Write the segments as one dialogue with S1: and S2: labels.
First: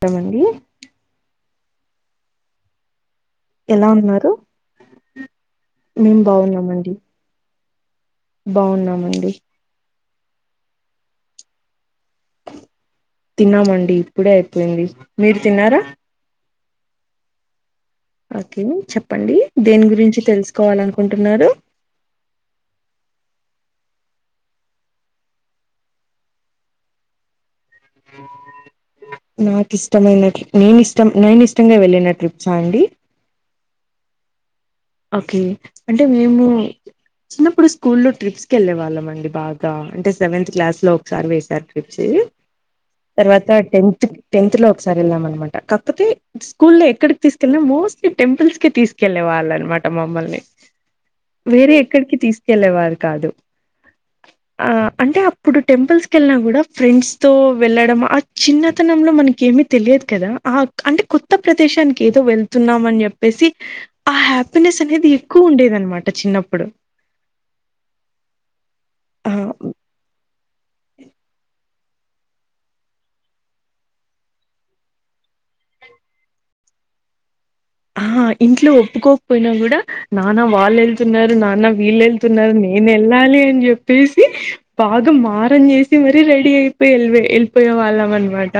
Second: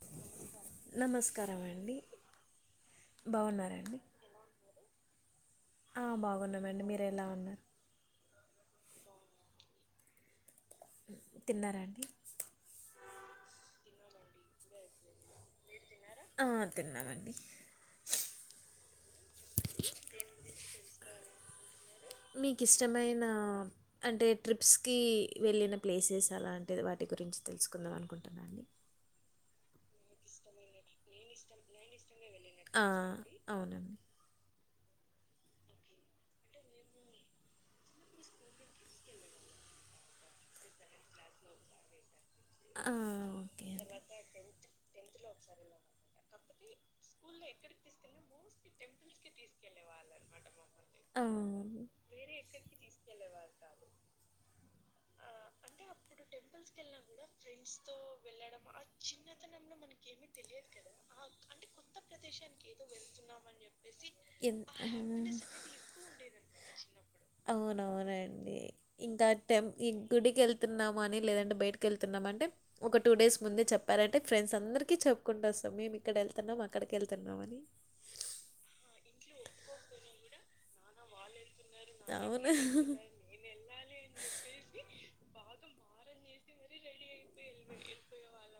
S1: టమండి
S2: స్కారమండి
S1: ఎలా
S2: బాగున్నారంండి
S1: ఉన్నారు
S2: ఆ బాగున్నామండి మీరు ఎలా ఉన్నారు
S1: బాగున్నామండి
S2: తిన్నారండి.
S1: తిన్నామండి ఇప్పుడే అయిపోయింది. మీరు తిన్నారా
S2: తిన్నాామండి.
S1: ఓకే చెప్ ప్పండి దేని గురించి తెలుసుకోవాలనుకుంటున్నారు.
S2: ఆ అంటే ట్రిప్స్కి వెళ్ళిన ప్లేసెస్ అలాంటిది వాటి గురించి తెలుసుకుందా మనుకుంటున్నానండి.
S1: ఇష్టమైనట్లు నేనిష్టం నేనిష్టంగా వెళ్ళిన ట్రిప్
S2: ఆ అవునండి.
S1: ఓకే. అంటే మేము చిన్నప్పుడు స్కూల్లో ట్రిప్స్ కి వెళ్ళే వాళ్ళం అండి బాగా అంటే సెవెంత్ క్లాస్లో ఒకసారి వేసారు ట్రిప్స్
S2: ఆ,
S1: తర్వాత
S2: ఓకే అండి
S1: టెన్త్ టెన్త్ లో ఒకసారి వెళ్ళామనమాట కాకపోతే స్కూల్లో ఎక్కడికి తీసుకెళ్ ఐనా మోస్ట్ టెంపుల్స్ కే తీసుకెళ్ళే వాళ్ళనమాట ట మమ్మల్ని
S2: ఆ,
S1: వేరే ఎక్కడికి తీసుకెళ్ళలేవారు కాదు. ఆ అంటే అప్పుడు టెంపుల్స్ కెళ్ళిన కూడా ఫ్రెండ్స్ తో వెళ్ళడం ఆ చిన్నతనంలో మనకేమి తెలియదు కదా ఆ అంటే కొత్త ప్రదేశానికి ఏదో వెళ్తు ఉన్నామని చెప్పేసి ఆ హ్య
S2: ఎన్-
S1: హ్యపీనెస్ అనేది ఎక్కువ ఉండేది
S2: ఆ,
S1: అనమాట చిన్నప్పుడు
S2: అవునవునండి. ఇంకా
S1: ఆ
S2: టెం ఈ గుడికెళ్తున్నాము అని లేదంటే బయటకి వెళ్తూన్నామంటే ఒక టూ డేస్ ముందే చెప్పారంటే ఫ్రెండ్స్ అందరికి చెప్పుకుంటోస్తాం. మేము ఇక్కడ వెళ్తున్నాం అక్కడికి వెళ్తు తున్నామని
S1: ఆహ ఇంట్లో ఒప్పుకోకపోయినా కూడా నాన్న వాళ్ళు వెళ్తున్నారు నాన్న
S2: అవును.
S1: వీళ్ళేళ్తున్నారు నేను వెళ్ళాలి అని చెప్పేసి బాగా మారం చేసి మరి రే డి అయిపోయి ఎల్ ఎల్పోయే వాళ్ళమన్మాట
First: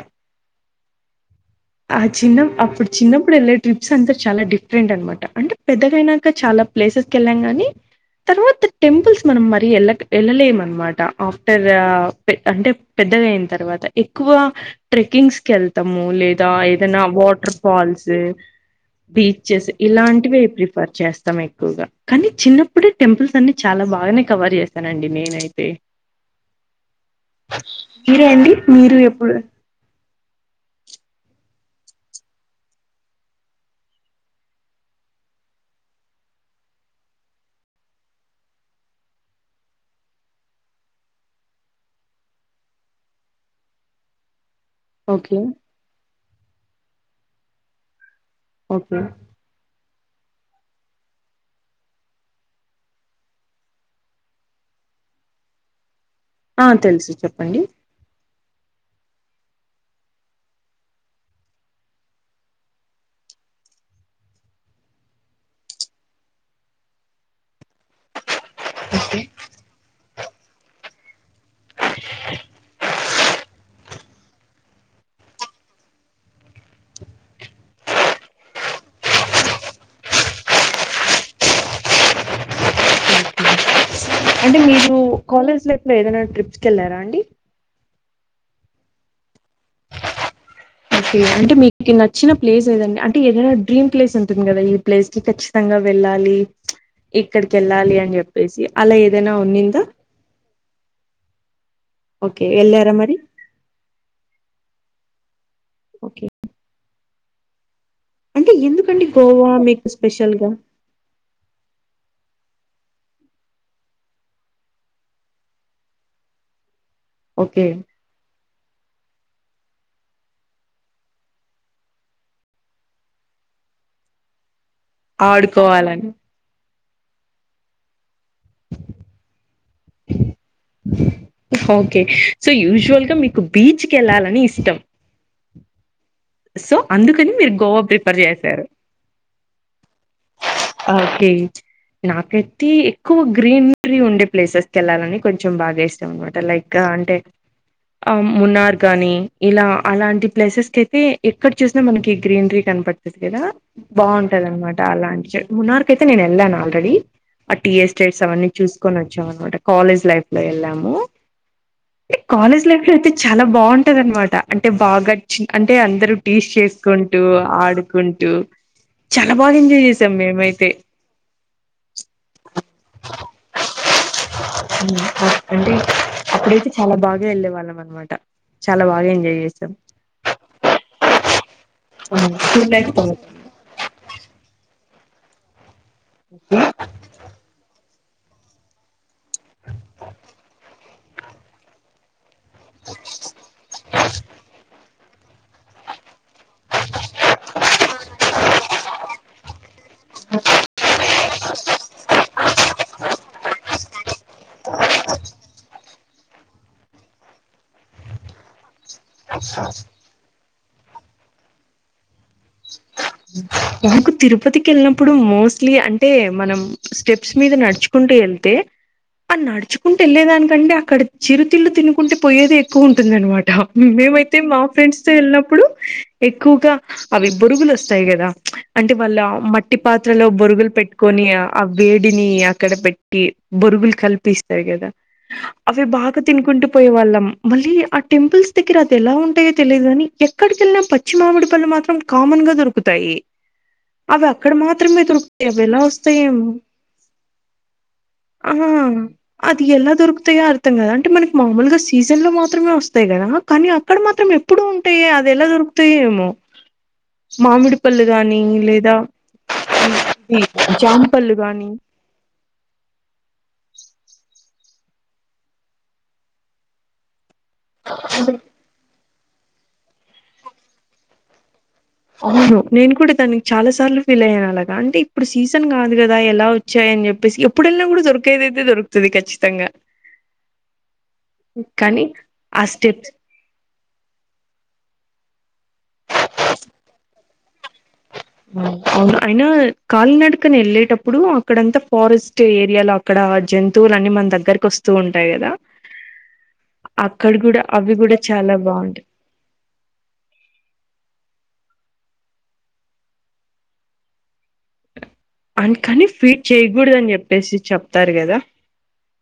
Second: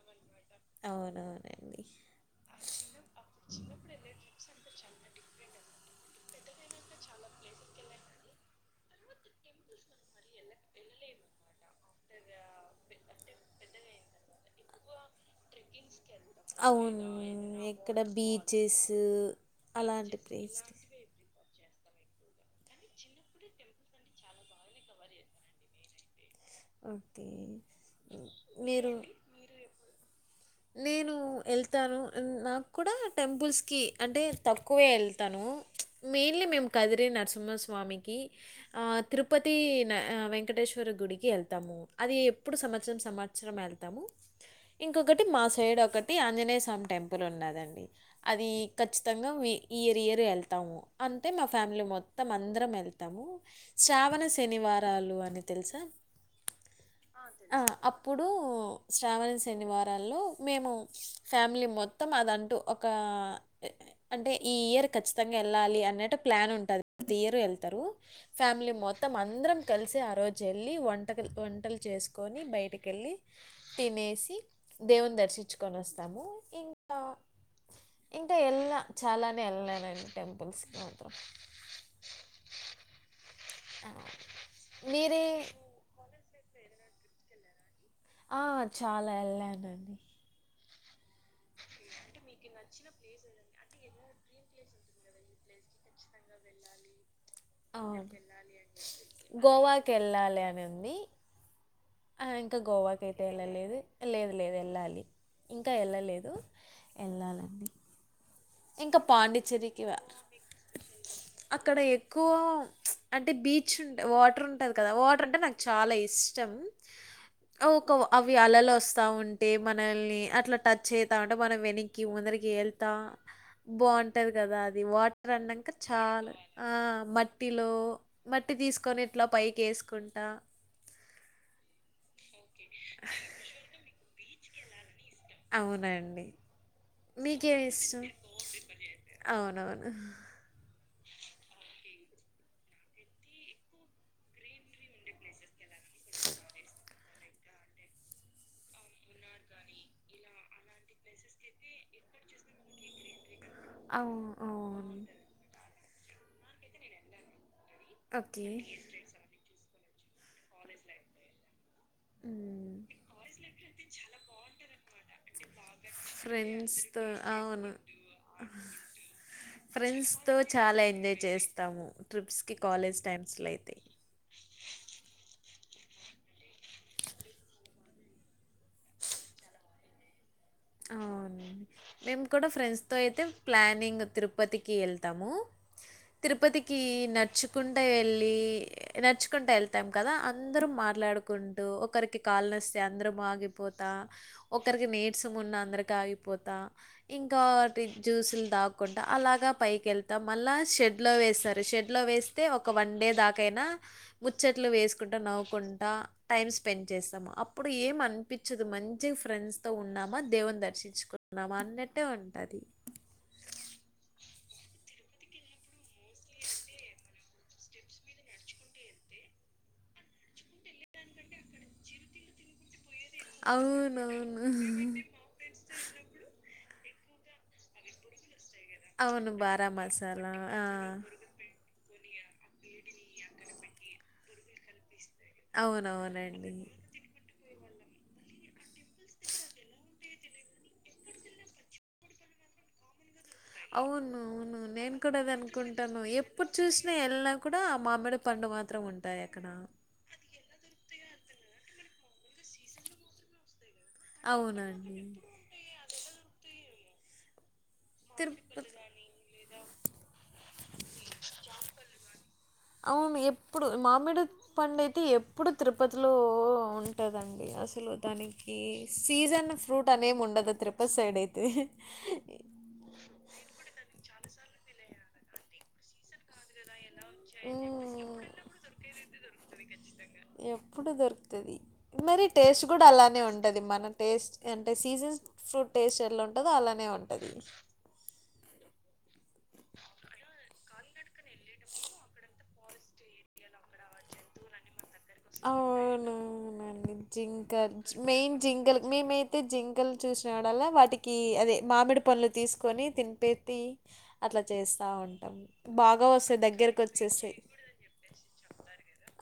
S2: అవునవును.
S1: ఆ చిన్న అప్పుడు చిన్నప్పుడు వెళ్ళే ట్రిప్స్ అంతా చాలా డిఫరెంట్ అనమాట అంటే పెద్దగైనాక చాలా ప్లేసెస్ కెళ్ళాం కానీ తర్వాత టెంపుల్స్ మనం మరి వెళ్ళాక్ వెళ్ళలేమన్మాట ఆఫ్టర్ అంటే పెద్ద పెద్దగయినా తర్వాత ఎక్కువ ట్రెకింగ్స్ కి వెళ్తాము లేద దా ఏధైనా
S2: అవును
S1: వాటర్
S2: ఇక్కడ
S1: ఫాల్స్
S2: బీచెస్
S1: బీచెస్
S2: అలాంటి
S1: ఇలాంటివి
S2: ప్లేస్
S1: ప్రిఫర్ చేస్తాం ఎక్ క్కువగా కానీ చిన్నప్పుడే టెంపుల్స్ అన్ని చాలా బాగానే కవర్ చేశానండి నేనైతే
S2: ఓకే
S1: మీరే అండి?
S2: మీరు
S1: ఎప్పుడు
S2: మీరు నేను వెళ్తాను నాక్కూడా టెంపుల్స్కిి అంటే తక్కువే వెళ్తా ను. మైన్లీ మేము కదిరి నరసింహస్వామికి ఆ తిరుపతి న వెంకటేశ్వర గుడికి వెళ్తాము, అది ఎప్పుడు సంవత్సరం, సంవత్సరం వెళ్తాము. ఇంకొకటి
S1: ఓకే.
S2: మా సైడ్ ఒకటి ఆంజనేయ స్వామి టెంపుల్ ఉన్నాదండి. అది
S1: ఓకే.
S2: ఖచ్చితంగా వి ఈయ ఇయర్ ఏళ్తాము, అంటే మా ఫ్యామిలీ మొత్తం అందరం వెళ్తాము, శ్రావణ శనివారా లు అని తెలుసా
S1: ఆ తెలుసు
S2: ఆ! ఆ,
S1: చెప్పండి.
S2: తెలుసు. అప్పుడు శ్రావణ శనివారాల్లో మేము ఫ్యామిలీ మొత్తం అదంటూ ఒక అంటే ఈ ఇయర్ ఖచ్చితంగా వెళ్ళాలి అన్నట్టు ప్లాన్ ఉంటది, ప్రతి ఇయర్ వెళ్తారు ఫ్యామిలీ మొ మొత్తం
S1: ఓకే.
S2: అందరం కలిసే ఆ రోజేళ్లి వంట వంటకలు వంటలు చేసుకొని బయటికి వెళ్ళి తినేసి దేవుని దర్శించుకొని వస్తామ్. ఇంకా ఇంకా ఎల్ల చాలానే వెల్లలేనండి టెంపుల్స్కి మాత్రం
S1: ఓకే.
S2: ఆ
S1: అంటే మీరు
S2: మీరే
S1: కాలేజ్ లైఫ్ లో ఏదైనా ట్రిప్స్కి వెళ్ళారా అండి
S2: ఆ చాలా ఎళ్ళానండి
S1: ఓకే అంటే మీకు నచ్చిన ప్లేస్ ఏదండి అంటే ఏదైనా డ్రీమ్ ప్లేస్ ఉంటుంది. కదా ఈ ప్లేస్ కచ్చి తంగా వెళ్ళాలి ఇక్కడికి వెళ్ళాలి
S2: అవును,
S1: అని చెప్పేసి అలా ఏదైనా ఉన్నిందా,
S2: గోవాకి వెళ్ళాలి అని ఉంది
S1: ఓకే
S2: ఇంకా
S1: వెళ్ళారా
S2: గోవాకి
S1: మరి
S2: అయితే వెళ్ళలేదు, లేదు లేదు వెళ్ళాలి ఇంకా
S1: ఓకే
S2: వెళ్ళలేదు, వెళ్ళాలండి
S1: అంటే
S2: ఇంకా
S1: ఎందుకండి గోవా
S2: పాండిచ్చేరికి
S1: మీకు
S2: వా-
S1: స్పెషల్గా
S2: గోవా అంటే బీచ్ ఉంటే వాటర్ ఉంటది కదా వాటర్ అంటే నాకు చాలా ఇష్టం,
S1: ఓకే
S2: అవి ఒక అలలు వస్తా ఉంటా, అంటే మనల్ని అట్లా టచ్ చేతా అంటే మనం వెనక్కి ముందరికి వెళ్తా బాగుంటది, కదా అది వాటర్ అన్నాక
S1: ఆడుకోవాలని
S2: చాలా ఆ మట్టిలో మట్టి తీసుకొని ఇట్లా పైకి వేసుకుంటా
S1: ఓకే సో యూజువల్ గా మీకు బీచ్ కి వెళ్ళాలని ఇష్టం,
S2: అవునండి
S1: సో అందుకని మీరు
S2: మీకేం
S1: గోవా
S2: ఇష్టం
S1: ప్రిపేర్ చేశారు.
S2: అవునవును
S1: ఓకే నాకైతే ఎక్కువ గ్రీనరీ ఉండే ప్లేసెస్ కెళ్లాలని కొంచెం బాగా ఇష్టాం అనమాట లైక్ అంటే ఆ మున్నార్ గాని ఇలా అలాంటి ప్లేసెస్ కయితే ఎక్కడ చూసినా మనకి గ్రీనరీ కనపడుతుంది. కదా
S2: అవును
S1: బాగుంటది అనమాట
S2: అవును
S1: అలాంటి చో మునార్ కి అయితే నేను వెళ్ళాను ఆల్రెడీ ఆ టీ ఎస్టేట్స్
S2: ఓకే
S1: అవన్నీ చూసుకొని వచ్చాం అనమాట కాలేజ్ లైఫ్ లో వెళ్ళాము. కాలేజ్ లైఫ్ లో అయితే చాలా బాగుంటది. అనమాట అంటే బాగా చి అంటే అందరు టీస్
S2: ఫ్రెండ్స్తో
S1: చేసుకుంటూ ఆడుకుంటూ చాలా బాగా ఎంజాయ్
S2: ఫ్రెండ్స్
S1: చేసాం
S2: తో
S1: మేమైతే.
S2: చాలా ఎంజాయ్ చేస్తాము ట్రిప్స్కి కాలేజ్ టైమ్స్లో అయితే
S1: [unintelligible] అప్పుడైతే చాలా బాగా వెళ్ళే వాళ్ళం అనమాట చాలా బాగా ఎంజాయ్ చేసామ్
S2: అవునండి మేము కూడా ఫ్రెండ్స్ తో అయితే ప్లానింగ్ తిరుపతికి వెళ్తాము. తిరుపతికి నడుచుకుంట వెళ్ళి నడుచ్చుకుంటూ వెళ్తాం కదా అందరూ మాట్లాడుకుంటూ ఒకరికి కాళ్లు నొస్తే అందరం ఆగిపోతా ఒక్కరికి నీరసమున్న అందరికి ఆగిపో పోతా ఇంకా జ్యూసులు తాకుకుంటా అలాగా పైకి వెళ్తా మళ్ళ షెడ్ లో వేస్తారు షెడ్ లో వేస్తే ఒక వన్ డే దాకైనా ముచ్చట్లు వేసుకుంటా నవ్వుకుంటా టైం స్పెండ్ చేస్తాము అప్పుడు ఏం అనిపించదు మంచి మంచి ఫ్రెండ్స్ తో ఉన్నామా దేవుని దర్శించుకున్నామా అన్నట్టే ఉంటది
S1: మాకు తిరుపతికి వెళ్ళినప్పుడు మోస్ట్లీ అంటే మనం స్టెప్స్ మీద నడుచుకుంటూ వెళ్తే ఆ నడుచుకుంట వెళ్లేదానికంటె అక్కడ చిరుతిల్లు తినుకుంటే పోయేది ఎక్కువ ఉం టుందన్నమాట మేమైతే
S2: అవునవును
S1: మా ఫ్రెండ్స్ తో వెళ్ళినప్పుడు ఎక్కువగా అవి బురుగులు వస్తాయి కదా అంటే వాళ్ళ
S2: అవును బారా
S1: మట్టి పాత్రలో
S2: మసాలా ఆ,
S1: బురుగులు పెట్టుకొని అ వేడిని అక్కడ పెట్టి బొరుగులు కల్పిస్తాయి కదా అవి బాగా
S2: అవునవునండి
S1: తినుకుంటూ పోయే వాళ్ళం మళ్ళీ ఆ టెంపుల్స్ దగ్గర అది ఎలా ఉంటాయో తెలియదు కాని ఎక్కడికి వెళ్లిన పచ్చి మామిడి పళ్ళు మాత్రం కామన్ దొరుకుతాయి అవి అక్కడ
S2: అవునవును నేను
S1: మాత్రమే
S2: కూడా అది
S1: దొరుకుతాయి అవి ఎలా
S2: అనుకుంటాను ఎప్పుడు
S1: వస్తాయేమో
S2: చూసినా ఎళ్ళినా కూడా ఆ మామిడ పండ్లు
S1: ఆ అది ఎలా దొరుకు తాయో అర్థం కాదు అంటే మనకి మామూలుగా సీజన్ లో మాత్రమే వస్తాయి కదా కానీ అక్కడ మాత్రం ఎప్పుడు
S2: అవునండి
S1: ఉంటాయే అది ఎలా దొరుకుతాయో ఏమో మామిడి పల్లు
S2: తిరుపతి
S1: ఇది జాంపళ్ళు గాని
S2: అవును ఎప్పుడు మామిడి పండ్లు అయితే ఎప్పుడు తిరుపతిలో ఉంటదండి అసలు దానికి సీజన్ ఫ్రూట్ అనేమి ఉండదు తిరుపతి సైడ్ అయితే
S1: అవును నేను కూడా దానికి చాలా సార్లు ఫీల్ అయ్యాను అలాగా అంటే ఇప్పుడు సీజన్ కాదు కదా ఎలా వచ్ వచ్చాయని చెప్పేసి ఎప్పుడన్న
S2: మనకి
S1: కూడా దొరికేది అయితే దొరుకుతుంది ఖచ్చితంగా
S2: ఎప్పుడు దొరుకుతుది
S1: కానీ
S2: మరి
S1: ఆ
S2: టేస్ట్ కూడా
S1: స్టెప్స్
S2: అలానే ఉంటది మనకు టేస్ట్ అంటే సీజన్ ఫ్రూట్ టేస్ట్ ఎలా ఉంటదో అలానే ఉంటది
S1: అవును అయినా కాలి నడకన వెళ్ళేటప్పుడు అక్కడంతా ఫారెస్ట్ ఏరియాలో అక్కడ జంతువులన్నీ మన దగ్గకు వస్
S2: అవునవునండి
S1: అక్కడ కూడా
S2: జింకల్
S1: అవి కూడా
S2: మెయిన్
S1: చాలా
S2: జింకల్
S1: బాగుంటాయి
S2: మేమయితే జింకలు చూ వచ్చినపుడల్లా వాటికి అదే మామిడి పండ్లు తీసుకొని తినిపేది అట్లా చేస్తా ఉంటాం. బాగా
S1: అందుకని
S2: వస్తాయి
S1: ఫీట్ చేయకూడదని
S2: దగ్గరకొచ్చేస్తాయి.
S1: చెప్పేసి చెప్తారు కదా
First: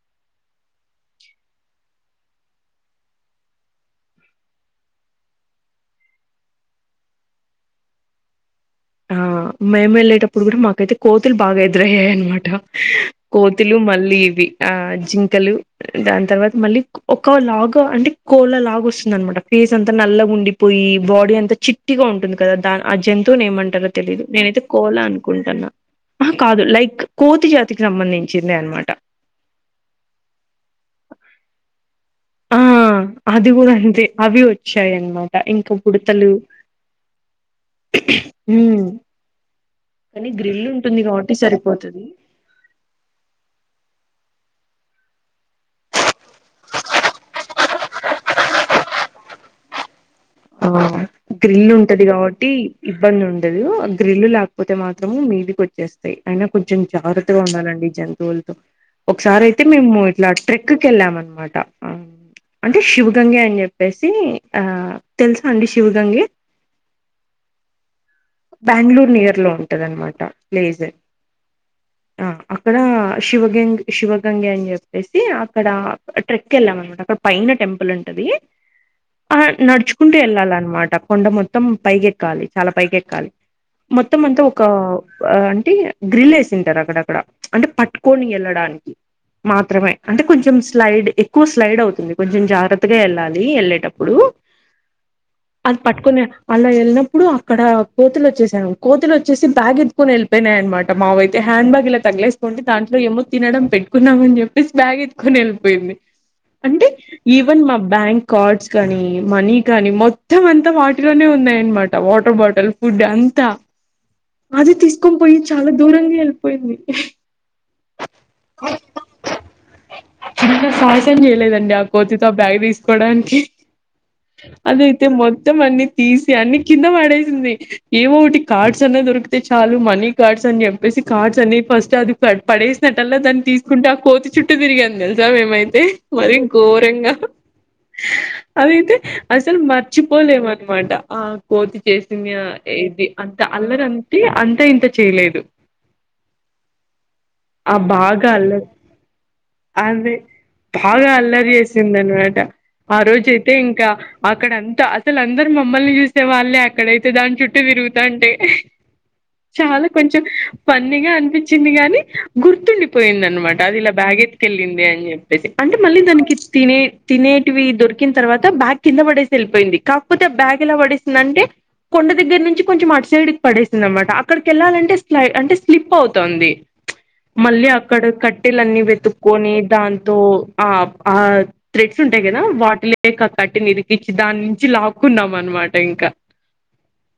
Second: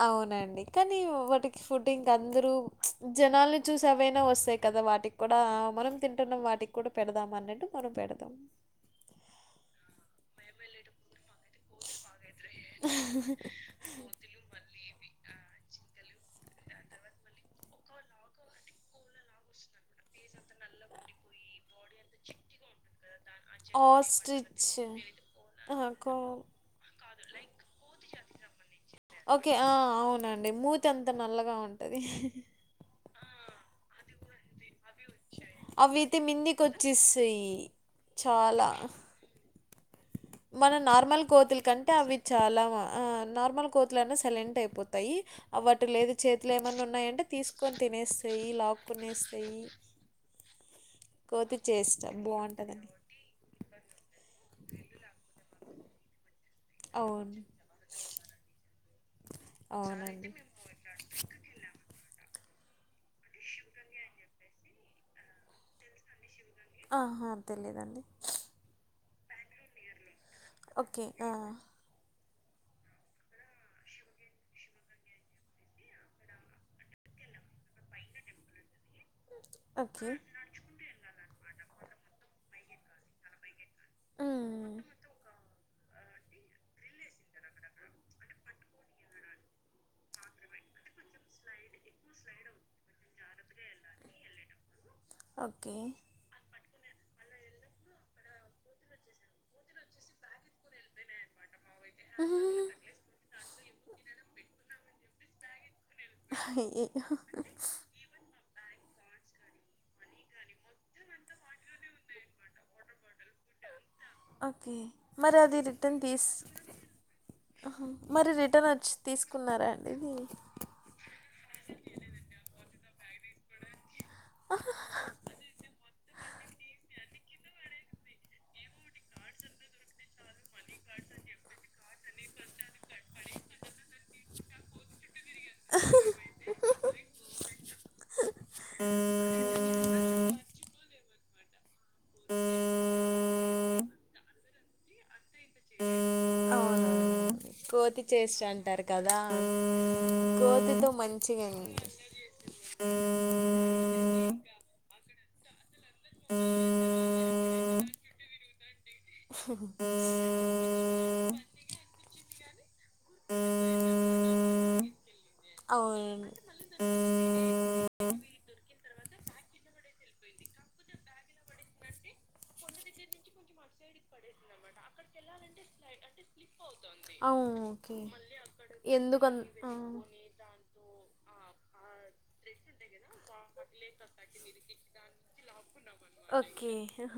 S2: అవునండి కా కానీ వాటికి ఫుడ్ ఇంక అందరు జనాలని చూసి అవైనా వస్తాయి కదా వాటికి కూడా మనం తింటున్నాం వాటికి కూడా పెడదాం అన్నట్టు మనం పెడతం
S1: ఆ మేము ఎళ్ళేటప్పుడు కూడా మాకైతే కోతులు బాగా ఎదురయ్యాయనమాట కోతులు మళ్ళీ ఇవి ఆ జింకలు దాని తర్వాత మళ్ళీ ఒక లాగ అంటే కోలా లాగ వస్తుంది అనమాట ఫేస్ అంతా నల్లగా ఉండిపోయి ఈ బాడీ అంత చిట్టిగా ఉంటుంది కదా ఆ జంతువుని ఏమంటారో తెలిదు నేనైతే
S2: ఆస్ట్రిచ్
S1: కోలా అనుకుంటాన్నా
S2: ఆహా!
S1: ఆహ
S2: కో
S1: కాదు లైక్ కోతి జాతికి సంబంధించింది అనమాట
S2: ఓకే ఆ అవునండి మూతంత నల్లగా ఉంటది
S1: ఆ అది గుడా అంతే అవి వచ్ వచ్చాయనమాట ఇంకా ఈ
S2: అవైతే
S1: బుడతలు
S2: మిందికొచ్చేస్తాయి చాలా.
S1: హుమ్
S2: మన నార్మల్ కోతుల కంటే
S1: సరిపోతది
S2: అవి చాలా ఆ నార్మల్ కోతు లైన సైలెంట్ అయిపోతాయి అ వాటి లేదు చేతులో ఏమన్నా ఉన్నాయంటే తీసుకొని తినేస్తాయి లాకునేస్తాయి
S1: ఆ గ్రిల్
S2: చేష్ట
S1: ఉంటది కాబట్టి
S2: బావుంటదని.
S1: ఇబ్బంది ఉండదు గ్రిల్లు లేకపోతే మాత్రము మీది వచ్చేస్తాయి అయినా కొంచెం జాగ్రత్తగా
S2: అవును.
S1: ఉండాలండి జంతువులతో ఒకసారి అయితే మేము ఇట్లా
S2: అవునండి.
S1: ట్రెక్కు కెళ్ళాం అనమాట అంటే శివ గంగే అని చెప్పేసి ఆ తెలుసా అండి శివ గంగే
S2: ఆహా తెలిదండి
S1: బెంగళూరు నియర్ లో ఉంటదనమాట
S2: ఓకే ఆ
S1: అక్కడ శివగన్ శివగంగే అని చెప్పేసి అక్కడ ట్రెక్ కెళ్ళాం అనమాట అక్కడ పైన టెంపుల్ ఉంటది ఆ
S2: ఓకే.
S1: నడుచుకుంటూ ఎళ్ళాలన్నమాట కొండ మొత్తం పైకెక్కాలి చాలా పైకెక్కాలి మొత్తం అంతా ఒక
S2: హ్మ్.
S1: ఆ అంటే గ్రిల్ ఏసింటారు అక్కడక్కడ అంటే పట్టుకొని ఎల్లడానికి మనికి మాత్రమే అంటే కొంచెం స్లైడ్ ఎక్కువ స్లైడ్ అవుతుంది కొంచెం జాగ్రత్తగా ఎళ్ళాలి ఎళ్ళేటప్పుడు
S2: ఎల్లేటప్పుడు
S1: అది పట్టుకోలేరా అలా వెళ్ళినప్పుడు అక్కడ కోతులు వచ్చేసాను కోతలు వచ్చేసి బ్యాగ్ ఎత్తుకొని వెళ్ళిపోయినాయి అనమాట మావైతే హ్యాండ్ బ్యాగ్ ఇలా
S2: ఉహుహు.
S1: తగలేసుకుంటే దాంట్లో ఏమో తినడం పెట్టుకున్నామని చెప్పేసి బ్యాగ్ ఎత్తుకొని వెళ్ళిపోయింది అంటే
S2: అయ్యయ్యో!
S1: ఈవెన్ మా బ్యాంక్ కార్డ్స్ కానీ మనీ కానీ మొత్తం అంతా వాటిలోనే ఉన్నాయన్నమాట వాటర్ బాటిల్ ఫుడ్ అంతా అది
S2: ఓకే.
S1: తీసుకొని పోయి
S2: మరి అది
S1: చాలా
S2: రిటర్న్
S1: దూరంగా
S2: తీస్
S1: వెళ్ళిపోయింది
S2: మరి రిటర్న్ వచ్చి తీసుకున్నారా అండి ఇది
S1: చిన్న సాహసం చేయలేదండి ఆ కోతితో బ్యాగ్ తీసుకోడానికి అదైతే మొత్తం అన్ని తీసి అన్ని కింద పడేసింది ఏమో ఒకటి కార్డ్స్ అనే దొరికితే చాలా మనీ కార్డ్స్ అని చెప్పేసి కార్డ్స్ అని ఫస్ట్ అది పడేసినట్ల్లా దాన్ని తీసుకుంటే కోతి చుట్టూ తిరిగి తిరిగాం తెలుసా మేమైతే మరి ఘోరంగా అదైతే మర్చిపోలేఅన్నమాట ఆ కోతి చేసంది ఇది అంత అల్లర అంటే అంతా ఇంత చేయలేదు
S2: ఆ అవును
S1: ఆ
S2: కోతి
S1: బాగా
S2: చేష్టలు
S1: అల్లరి
S2: అంటారు కదా
S1: అదే
S2: కోతితో
S1: బాగా
S2: మంచి
S1: అల్లరి
S2: అయింది
S1: చేసిందనమాట ఆ రోజ అయితే ఇంకా అక్కడ అంతా అసలు అందరు మా మమ్మల్ని చూసే వాళ్ళే అక్కడైతే దాని చుట్టూ తిరుగుతా అంటే చాలా కొంచెం ఫన్నీ గా అనిపించింది గానీ గుర్తుండి పోయింద అనమాట అది ఇలా బ్యాగ్ ఎత్తుకెళ్ళింది అని చెప్పేసి అంటే మళ్ళీ
S2: అవును.
S1: దానికి తినే తినేటివి దొరికిన తర్వాత బ్యాగ్ కింద పడేసి వెళ్ళిపోయింది కాకపోతే ఆ బ్యాగ్ ఎలా పడేసింది అంటే కొండ దగ్గర నుంచి కొంచెం అటు సైడ్ కి పడేసిందన్నమాట అక్కడికి వెళ్ళాలంటే స్లై అంటే స్లిప్ అవుతుంది
S2: అవును.
S1: మళ్ళీ
S2: ఓకే.
S1: అక్కడ కట్టెలన్నీ
S2: ఎందుకన్
S1: వెతుక్కొని
S2: ఆ!
S1: దాంతో ఆ ఆ త్రెడ్స్ ఉంటాయి కదా వాటి క కట్ కట్టెను ఇరికిచ్చి దాని నుంచి లాక్కున్నాం అనమాట ఇంకా
S2: ఆహ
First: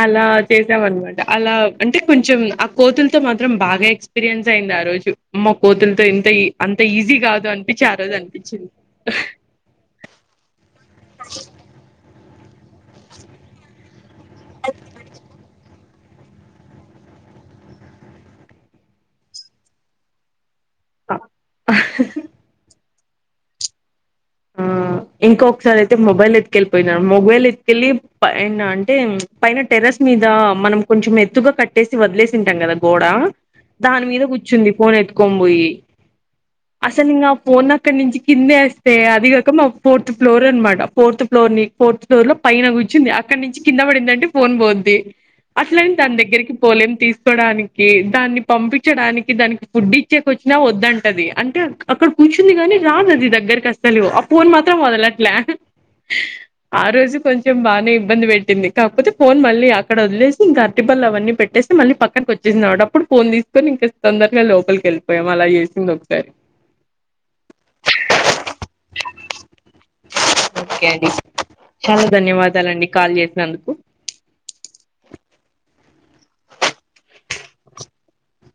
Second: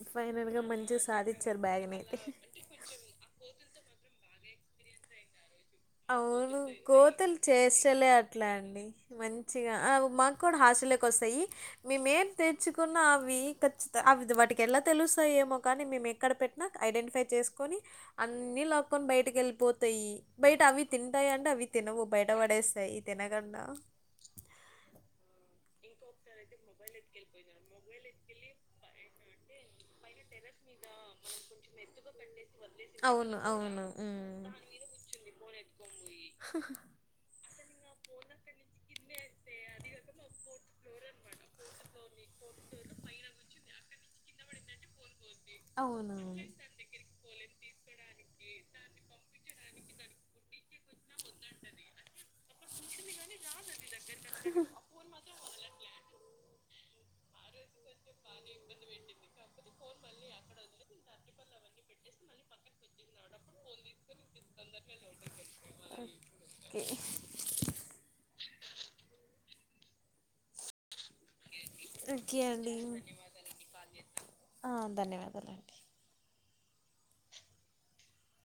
S1: అలా చేసాం అనమాట అలా
S2: బ్యాగ్ని
S1: అంటే
S2: అయితే
S1: కొంచెం ఆ కోతులతో మాత్రం బాగా ఎక్స్పీరియన్స్ అయింది ఆ రోజు కోతులతో ఇంత ఈ
S2: అవును
S1: అంత ఈజీ
S2: కోతులు
S1: కాదు అనిపించి ఆ
S2: చేస్తలే
S1: రోజు
S2: అట్లా
S1: అనిపించింది.
S2: అండి మంచిగా మాకు కూడా హాస్టల్లకు వస్తాయి మేమేం తెచ్చుకున్న అవి ఖచ్చిత అవి వాటికి ఎలా తెలుస్తాయేమో కానీ మేము ఎక్కడ పెట్టినా ఐడెంటిఫై చే చేసుకొని అన్ని లాక్కకొని బయటకి వెళ్ళిపోతాయి బయట అవి తింటాయి అంటే అవి తినవు బయట పడేస్తాయి తినకుండా
S1: ఆ ఇంకొసారి అయితే మొబైల్ ఎత్తుకెళిపోయిన మొబైల్ ఎతుకెళ్ళింట పైన అంటే పైన టెర్రర్స్ మీద మనం కొంచెం ఎత్తుగా కట్టేసి వదిలేసింటాం కదా గోడ
S2: అవును అవును
S1: దాని మీద కూర్చుంది ఫోన్
S2: ఉమ్.
S1: ఎత్తుటుకొ పోయి అసలు ఇంకా ఫోను అక్కడ నుంచి కింద వేస్తే అదికాక మా ఫోర్త్ ఫ్లోర్ అనమాట ఫోర్త్ ఫ్లోర్ ని ఫోర్త్ ఫ్లోర్ లో పైన కూర్చింది అక్కడ నుంచి కింద పడిందంటే ఫోన్ పోంది అసలని దాని
S2: అవునవును
S1: దగ్గరికి పోలెం తీసుకోవడానికి దాన్ని పంపించడానికి దానికి ఫుడ్ ఇచ్చే కొచ్చు వద్దంటది అంటే అక్కడ కూర్చుంది కాని రాదది తెలువు ఆ ఫోన్ మాత్రం వదలట్లే ఆ రోజు కొంచెం బానే ఇబ్బంది పెట్టింది కాపోతే ఫోన్ మళ్ళీ అక్కడ వదిలేసి ఇంకా అరటి పళ్ళు అవన్నీ పెట్టేసి మళ్ళీ పక్కనకి వచ్చేసింది అప్పుడు ఫోన్ తీసుకొని ఇంకా తొందరగా లోపలికి వెళ్ళిపోయాం అలా చేసింది ఒకసారి
S2: ఉ
S1: కేడి
S2: ఓకే అండి ధన్యవాదాలు అండి